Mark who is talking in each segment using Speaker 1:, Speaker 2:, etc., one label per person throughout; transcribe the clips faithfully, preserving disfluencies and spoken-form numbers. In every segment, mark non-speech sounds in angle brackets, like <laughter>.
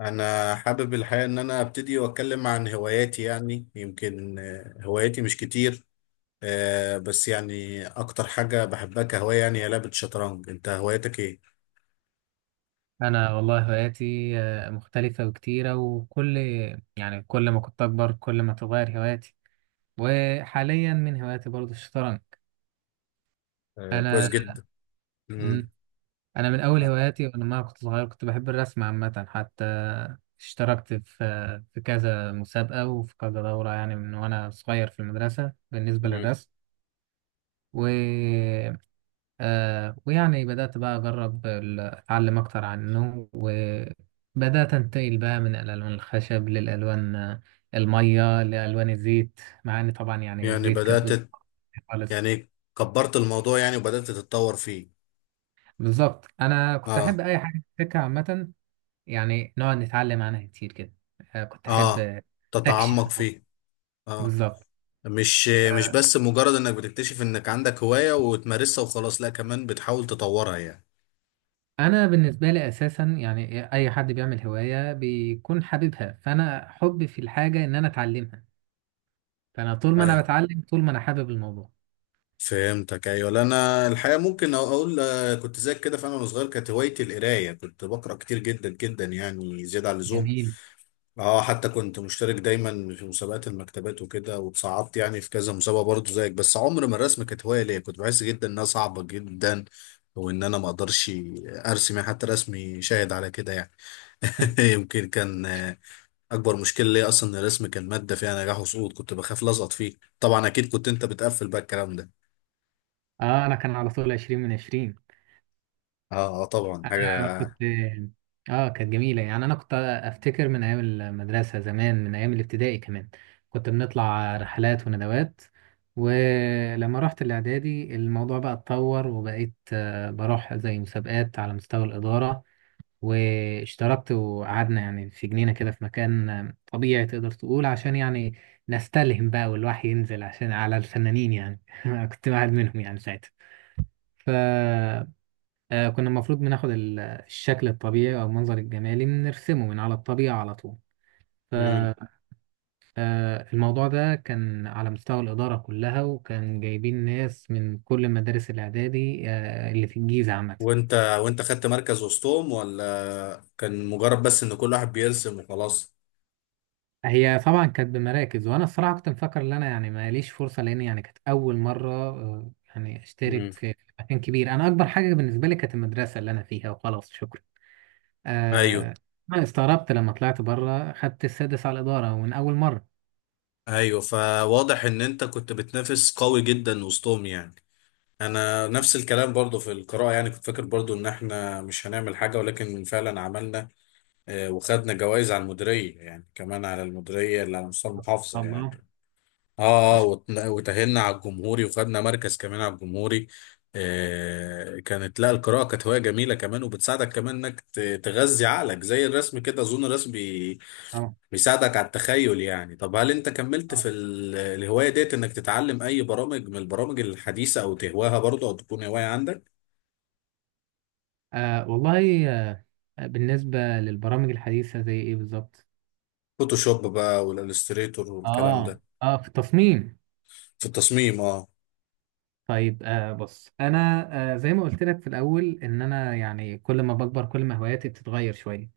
Speaker 1: انا حابب الحقيقه ان انا ابتدي واتكلم عن هواياتي يعني يمكن، آه، هواياتي مش كتير. آه، بس يعني اكتر حاجه بحبها كهوايه يعني هي لعبه الشطرنج. انت هوايتك ايه؟
Speaker 2: انا والله هواياتي، آه، مختلفه وكتيره وكل يعني كل ما كنت اكبر كل ما تتغير هواياتي. وحاليا من هواياتي برضو الشطرنج.
Speaker 1: آه، كويس
Speaker 2: انا
Speaker 1: جدا. مم.
Speaker 2: مم، انا من اول هواياتي وانا ما كنت صغير، كنت بحب الرسم عامه. حتى اشتركت في في كذا مسابقه وفي كذا دوره، يعني من وانا صغير في المدرسه بالنسبه
Speaker 1: مم.
Speaker 2: للرسم. و آه ويعني بدأت بقى أجرب ال- أتعلم أكتر عنه، وبدأت أنتقل بقى من الألوان الخشب للألوان آه، المية لألوان الزيت، مع إن طبعا يعني
Speaker 1: يعني
Speaker 2: الزيت كان بيبقى
Speaker 1: بدات.
Speaker 2: خالص.
Speaker 1: يعني كبرت الموضوع يعني وبدات تتطور فيه.
Speaker 2: بالظبط، أنا كنت
Speaker 1: اه.
Speaker 2: أحب أي حاجة في السكة عامة، يعني نقعد نتعلم عنها كتير كده. آه كنت أحب
Speaker 1: اه،
Speaker 2: آه، أستكشف
Speaker 1: تتعمق
Speaker 2: الأرض.
Speaker 1: فيه. اه،
Speaker 2: بالظبط.
Speaker 1: مش مش
Speaker 2: آه،
Speaker 1: بس مجرد انك بتكتشف انك عندك هوايه وتمارسها وخلاص، لا كمان بتحاول تطورها يعني.
Speaker 2: أنا بالنسبة لي أساسا يعني أي حد بيعمل هواية بيكون حاببها، فأنا حبي في الحاجة إن أنا أتعلمها. فانا طول ما انا بتعلم طول ما انا حابب الموضوع.
Speaker 1: فهمتك، ايوه، لا انا الحقيقه ممكن أ- اقول، آه، كنت زيك كده، فانا وانا صغير كانت هوايتي القرايه، كنت بقرا كتير جدا جدا يعني زياده عن اللزوم.
Speaker 2: جميل.
Speaker 1: اه، حتى كنت مشترك دايما في مسابقات المكتبات وكده وتصعدت يعني في كذا مسابقه برضه زيك، بس عمر ما الرسم كانت هوايه ليا، كنت بحس جدا انها صعبه جدا وان انا ما اقدرش ارسم يعني، حتى رسمي شاهد على كده يعني.
Speaker 2: <laughs>
Speaker 1: <laughs> يمكن كان آه، اكبر مشكله ليا اصلا ان الرسم كان ماده فيها نجاح وسقوط، كنت بخاف لازقط فيه طبعا. اكيد كنت انت بتقفل بقى الكلام ده.
Speaker 2: اه، انا كان على طول عشرين من عشرين.
Speaker 1: اه. آه، طبعا
Speaker 2: انا
Speaker 1: حاجة.
Speaker 2: كنت، اه كانت جميله، يعني انا كنت افتكر من ايام المدرسه زمان، من ايام الابتدائي كمان كنت بنطلع رحلات وندوات. ولما رحت الاعدادي الموضوع بقى اتطور، وبقيت آه، بروح زي مسابقات على مستوى الاداره. واشتركت وقعدنا يعني في جنينة كده، في مكان طبيعي تقدر تقول، عشان يعني نستلهم بقى والوحي ينزل عشان على الفنانين يعني. <laughs> أنا كنت واحد منهم يعني ساعتها. فكنا المفروض بناخد ال- الشكل الطبيعي أو المنظر الجمالي بنرسمه من على الطبيعة على طول.
Speaker 1: مم.
Speaker 2: فالموضوع ده كان على مستوى الإدارة كلها، وكان جايبين ناس من كل مدارس الإعدادي آه، اللي في الجيزة عامة.
Speaker 1: وانت وانت خدت مركز وسطهم، ولا كان مجرد بس ان كل واحد بيرسم وخلاص؟
Speaker 2: هي طبعا كانت بمراكز، وانا الصراحه كنت مفكر ان انا يعني ماليش فرصه، لان يعني كانت اول مره آه، يعني
Speaker 1: امم.
Speaker 2: اشترك في في مكان كبير. انا اكبر حاجه بالنسبه لي كانت المدرسه اللي انا فيها وخلاص، شكرا.
Speaker 1: ايوه.
Speaker 2: آه انا استغربت لما طلعت بره خدت السادس على الاداره، ومن اول مره.
Speaker 1: ايوه، فواضح ان انت كنت بتنافس قوي جدا وسطهم يعني. انا نفس الكلام برضو في القراءة يعني، كنت فاكر برضو ان احنا مش هنعمل حاجة ولكن فعلا عملنا. آه، وخدنا جوائز على المديرية يعني، كمان على المديرية اللي على مستوى المحافظة يعني.
Speaker 2: الله. ما
Speaker 1: اه اه
Speaker 2: شاء
Speaker 1: وت- وتأهلنا على الجمهوري وخدنا مركز كمان على الجمهوري. آه كانت، لا، القراءة كانت هواية جميلة كمان وبتساعدك كمان انك ت- تغذي عقلك زي الرسم كده. اظن الرسم بي-
Speaker 2: الله.
Speaker 1: بيساعدك على التخيل يعني. طب هل انت كملت في
Speaker 2: طبعاً.
Speaker 1: ال- الهواية ديت انك تتعلم اي برامج من البرامج الحديثة او تهواها برضه او تكون هواية عندك؟
Speaker 2: آه والله. آه بالنسبه للبرامج الحديثه زي ايه بالظبط؟
Speaker 1: فوتوشوب بقى والالستريتور والكلام
Speaker 2: اه،
Speaker 1: ده.
Speaker 2: اه، في التصميم.
Speaker 1: في التصميم اه.
Speaker 2: طيب، آه بص انا. آه زي ما قلت لك في الاول، ان انا يعني كل ما بكبر كل ما هواياتي بتتغير شويه.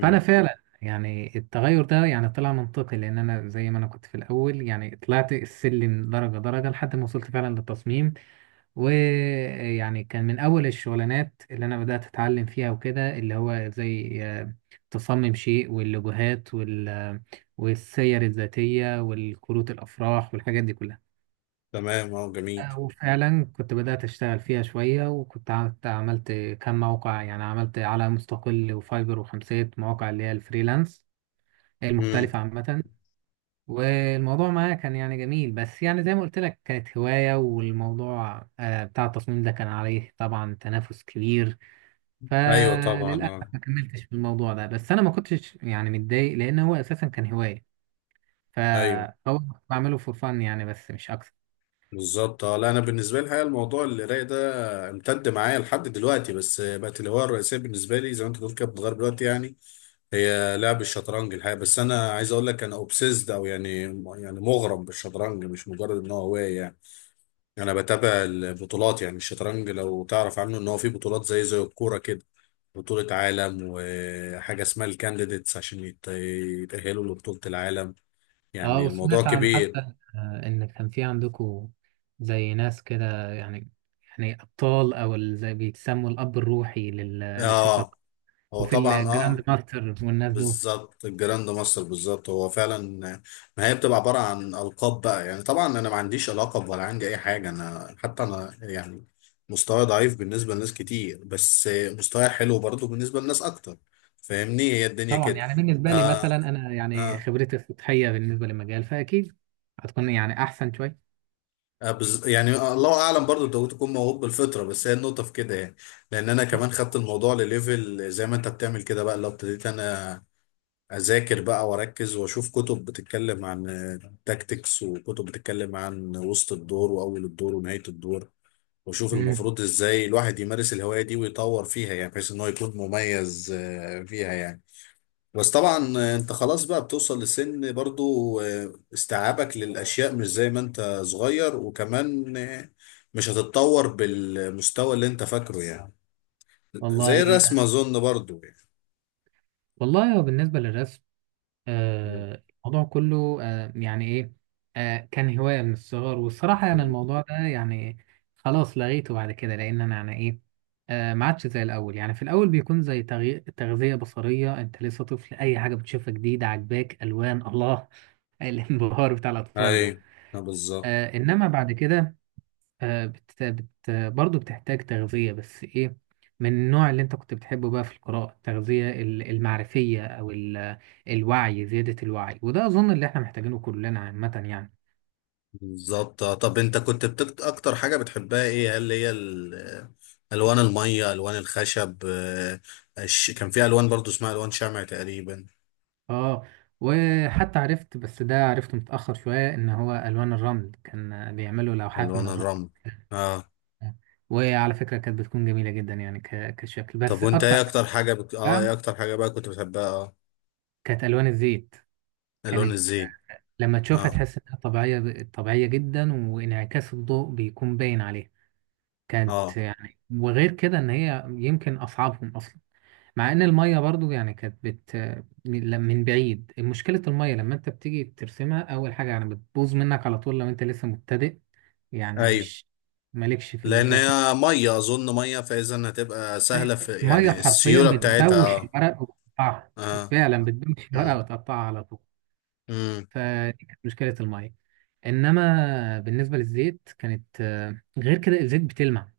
Speaker 2: فانا فعلا يعني التغير ده يعني طلع منطقي، لان انا زي ما انا كنت في الاول يعني طلعت السلم درجه درجه لحد ما وصلت فعلا للتصميم. ويعني كان من اول الشغلانات اللي انا بدات اتعلم فيها وكده، اللي هو زي آه، تصمم شيء واللوجوهات وال آه، والسير الذاتيه والكروت الافراح والحاجات دي كلها.
Speaker 1: تمام اه، جميل.
Speaker 2: وفعلا كنت بدأت أشتغل فيها شوية، وكنت عملت عملت كم موقع، يعني عملت على مستقل وفايبر وخمسات، مواقع اللي هي الفريلانس
Speaker 1: مم.
Speaker 2: المختلفة عامة. والموضوع معايا كان يعني جميل، بس يعني زي ما قلت لك كانت هواية، والموضوع آه، بتاع التصميم ده كان عليه طبعا تنافس كبير.
Speaker 1: ايوه طبعا
Speaker 2: فللأسف
Speaker 1: اه.
Speaker 2: ما كملتش في الموضوع ده، بس أنا ما كنتش يعني متضايق لأن هو أساسا كان هواية.
Speaker 1: ايوه
Speaker 2: فهو بعمله فور فن يعني، بس مش أكتر.
Speaker 1: بالظبط اه، لا انا بالنسبه لي الحقيقه الموضوع القرايه ده امتد معايا لحد دلوقتي، بس بقت الهوايه الرئيسيه بالنسبه لي زي ما انت بتقول كده بتتغير دلوقتي يعني. هي لعب الشطرنج الحقيقه، بس انا عايز اقول لك انا اوبسيسد او يعني، يعني مغرم بالشطرنج مش مجرد ان هو هوايه يعني. انا بتابع البطولات يعني. الشطرنج لو تعرف عنه ان هو في بطولات زي زي الكوره كده، بطوله عالم وحاجه اسمها الكانديديتس عشان يت- يتاهلوا لبطوله العالم.
Speaker 2: اه،
Speaker 1: يعني الموضوع
Speaker 2: وسمعت عن
Speaker 1: كبير.
Speaker 2: حتى آه، ان كان في عندكم زي ناس كده، يعني يعني ابطال، او ال- زي بيتسموا الاب الروحي لل- للشطر.
Speaker 1: اه، هو
Speaker 2: وفي
Speaker 1: طبعا،
Speaker 2: الجراند
Speaker 1: اه،
Speaker 2: ماستر والناس دول.
Speaker 1: بالظبط الجراند ماستر، بالظبط هو فعلا، ما هي بتبقى عباره عن القاب بقى يعني. طبعا انا ما عنديش لقب ولا عندي اي حاجه، انا حتى انا يعني مستواي ضعيف بالنسبه لناس كتير، بس مستواي حلو برضو بالنسبه لناس اكتر، فاهمني، هي الدنيا
Speaker 2: طبعا
Speaker 1: كده.
Speaker 2: يعني بالنسبه لي مثلا
Speaker 1: آه.
Speaker 2: انا يعني
Speaker 1: آه.
Speaker 2: خبرتي السطحيه بالنسبه للمجال، فاكيد هتكون يعني احسن شويه.
Speaker 1: آه، بز... يعني الله اعلم برضو انت ممكن تكون موهوب بالفطره، بس هي النقطه في كده يعني. لان انا كمان خدت الموضوع لليفل زي ما انت بتعمل كده بقى، لو ابتديت انا اذاكر بقى واركز واشوف كتب بتتكلم عن تاكتكس وكتب بتتكلم عن وسط الدور واول الدور ونهايه الدور، واشوف
Speaker 2: أمم،
Speaker 1: المفروض ازاي الواحد يمارس الهوايه دي ويطور فيها يعني بحيث ان هو يكون مميز آه، فيها يعني. بس طبعا آه، انت خلاص بقى بتوصل لسن برضو، آه، استيعابك للاشياء مش زي ما انت صغير، وكمان آه، مش هتتطور بالمستوى اللي انت فاكره يعني، زي
Speaker 2: والله. آه،
Speaker 1: الرسم اظن برضو يعني.
Speaker 2: والله هو بالنسبه للرسم،
Speaker 1: مم.
Speaker 2: آه، الموضوع كله آه، يعني ايه. آه، كان هواية من الصغر، والصراحة يعني الموضوع ده يعني خلاص لغيته بعد كده، لأن أنا يعني ايه. آه، ما عادش زي الأول. يعني في الأول بيكون زي تغي- تغذية بصرية، أنت لسه طفل أي حاجة بتشوفها جديدة عجباك، ألوان، الله. <laughs> الانبهار بتاع الأطفال ده.
Speaker 1: ايوه آه، بالظبط
Speaker 2: آه، إنما بعد كده آه، بت... بت... برضه بتحتاج تغذية، بس إيه؟ من النوع اللي أنت كنت بتحبه بقى في القراءة، التغذية ال- المعرفية أو ال... الوعي، زيادة الوعي، وده أظن اللي إحنا محتاجينه كلنا عامة يعني.
Speaker 1: بالظبط. آه، طب انت كنت بتكت... اكتر حاجة بتحبها ايه؟ هل هي ال... الوان المية، الوان الخشب، آه، الش... كان في الوان برضو اسمها الوان شمع تقريبا.
Speaker 2: آه وحتى عرفت، بس ده عرفته متأخر شوية، إن هو ألوان الرمل كان بيعملوا لوحات من
Speaker 1: الوان
Speaker 2: الرمل.
Speaker 1: الرمل اه.
Speaker 2: وعلى فكرة كانت بتكون جميلة جدا، يعني ك... كشكل.
Speaker 1: طب
Speaker 2: بس
Speaker 1: وانت
Speaker 2: أكتر
Speaker 1: ايه اكتر حاجة بت... اه، ايه
Speaker 2: حاجة
Speaker 1: اكتر حاجة بقى كنت بتحبها؟ اه،
Speaker 2: كانت ألوان الزيت.
Speaker 1: الوان
Speaker 2: كانت
Speaker 1: الزيت.
Speaker 2: لما تشوفها
Speaker 1: اه
Speaker 2: تحس إنها طبيعية طبيعية جدا، وانعكاس الضوء بيكون باين عليها. كانت
Speaker 1: اه
Speaker 2: يعني، وغير كده ان هي يمكن اصعبهم اصلا. مع ان الميه برضو يعني كانت بت من من بعيد مشكله الميه. لما انت بتيجي ترسمها اول حاجه يعني بتبوظ منك على طول، لو انت لسه مبتدئ يعني
Speaker 1: ايوه،
Speaker 2: مش مالكش في
Speaker 1: لان
Speaker 2: الرسم.
Speaker 1: هي مية اظن مية، فاذا هتبقى سهلة في
Speaker 2: ميه
Speaker 1: يعني
Speaker 2: حرفيا
Speaker 1: السيولة بتاعتها
Speaker 2: بتبوش
Speaker 1: اه.
Speaker 2: الورق وتقطعها.
Speaker 1: اه.
Speaker 2: فعلا بتبوش
Speaker 1: امم.
Speaker 2: الورق وتقطعها على طول.
Speaker 1: امم.
Speaker 2: فدي كانت مشكله الميه. انما بالنسبه للزيت كانت آه، غير كده. الزيت بتلمع،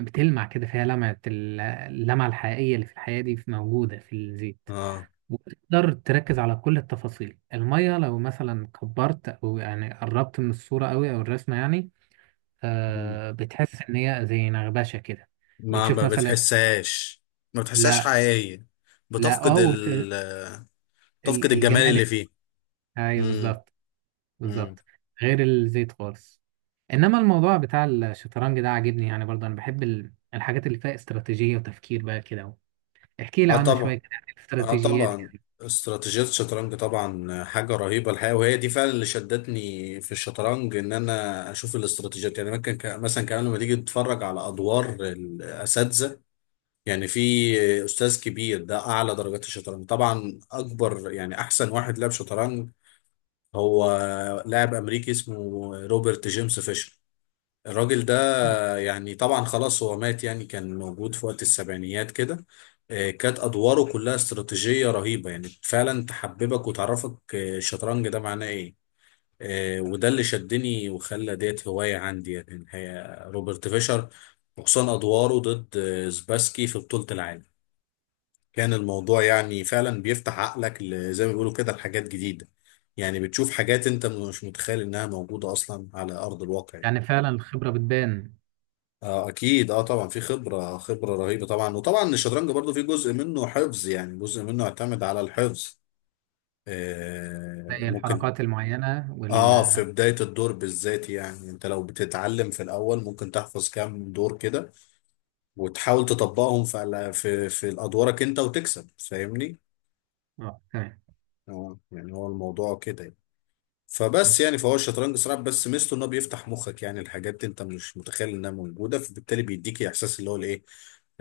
Speaker 2: بتلمع كده فيها لمعه، ال- اللمعه الحقيقيه اللي في الحياه دي، في- موجوده في الزيت.
Speaker 1: اه،
Speaker 2: وتقدر تركز على كل التفاصيل. الميه لو مثلا كبرت او يعني قربت من الصوره قوي او الرسمه، يعني آه، بتحس ان هي زي نغبشه كده.
Speaker 1: ما
Speaker 2: بتشوف
Speaker 1: ما
Speaker 2: مثلا،
Speaker 1: بتحسهاش. ما بتحسهاش
Speaker 2: لا،
Speaker 1: حقيقية،
Speaker 2: لا،
Speaker 1: بتفقد
Speaker 2: اه. وت-
Speaker 1: ال تفقد
Speaker 2: ال-
Speaker 1: الجمال
Speaker 2: الجمال.
Speaker 1: اللي فيه.
Speaker 2: ايوه
Speaker 1: امم.
Speaker 2: بالظبط.
Speaker 1: امم.
Speaker 2: بالظبط، غير الزيت خالص. انما الموضوع بتاع الشطرنج ده عاجبني يعني برضه. انا بحب ال- الحاجات اللي فيها استراتيجية وتفكير بقى كده. احكي لي
Speaker 1: اه
Speaker 2: عنه شوية
Speaker 1: طبعا.
Speaker 2: كده، يعني
Speaker 1: اه
Speaker 2: الاستراتيجيات
Speaker 1: طبعا،
Speaker 2: يعني.
Speaker 1: استراتيجية الشطرنج طبعا حاجة رهيبة الحقيقة، وهي دي فعلا اللي شدتني في الشطرنج ان انا اشوف الاستراتيجيات يعني. ممكن ك- مثلا كمان لما تيجي تتفرج على ادوار الاساتذة، يعني في استاذ كبير، ده اعلى درجات الشطرنج طبعا، اكبر يعني احسن واحد لعب شطرنج، هو لاعب امريكي اسمه روبرت جيمس فيشر. الراجل ده يعني طبعا خلاص هو مات يعني، كان موجود في وقت السبعينيات كده. آه، كانت أدواره كلها استراتيجية رهيبة يعني، فعلا تحببك وتعرفك آه، الشطرنج ده معناه إيه. آه، وده اللي شدني وخلى ديت هواية عندي يعني الحقيقة روبرت فيشر، وخصوصا أدواره ضد آه، سباسكي في بطولة العالم. كان الموضوع يعني فعلا بيفتح عقلك ل- زي ما بيقولوا كده لحاجات جديدة، يعني بتشوف حاجات انت مش متخيل انها موجودة اصلا على ارض الواقع يعني.
Speaker 2: يعني فعلا الخبرة بتبان.
Speaker 1: اه اكيد اه طبعا، في خبره خبره رهيبه طبعا. وطبعا الشطرنج برضو في جزء منه حفظ، يعني جزء منه يعتمد على الحفظ. آه
Speaker 2: زي
Speaker 1: ممكن
Speaker 2: الحركات المعينة وال
Speaker 1: اه، في بدايه الدور بالذات يعني، انت لو بتتعلم في الاول ممكن تحفظ كام دور كده، وتحاول تطبقهم في على- في في ادوارك انت وتكسب، فاهمني.
Speaker 2: آه، تمام.
Speaker 1: اه، يعني هو الموضوع كده.
Speaker 2: مم،
Speaker 1: فبس يعني فهو الشطرنج صراحة، بس ميزته ان هو بيفتح مخك يعني الحاجات انت مش متخيل انها موجودة، فبالتالي بيديك احساس اللي هو الايه،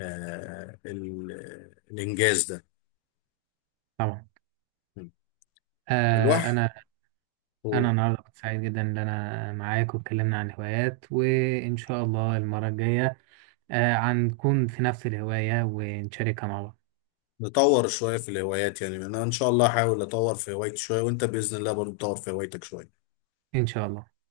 Speaker 1: آه ال- الانجاز ده.
Speaker 2: طبعا. آه
Speaker 1: الواحد،
Speaker 2: انا انا
Speaker 1: هو،
Speaker 2: النهارده كنت سعيد جدا ان انا معاك واتكلمنا عن هوايات، وان شاء الله المرة الجاية آه هنكون في نفس الهواية ونشاركها مع بعض.
Speaker 1: نطور شوية في الهوايات يعني. انا ان شاء الله هحاول اطور في هوايتي شوية، وانت بإذن الله برضه تطور في هوايتك شوية.
Speaker 2: ان شاء الله.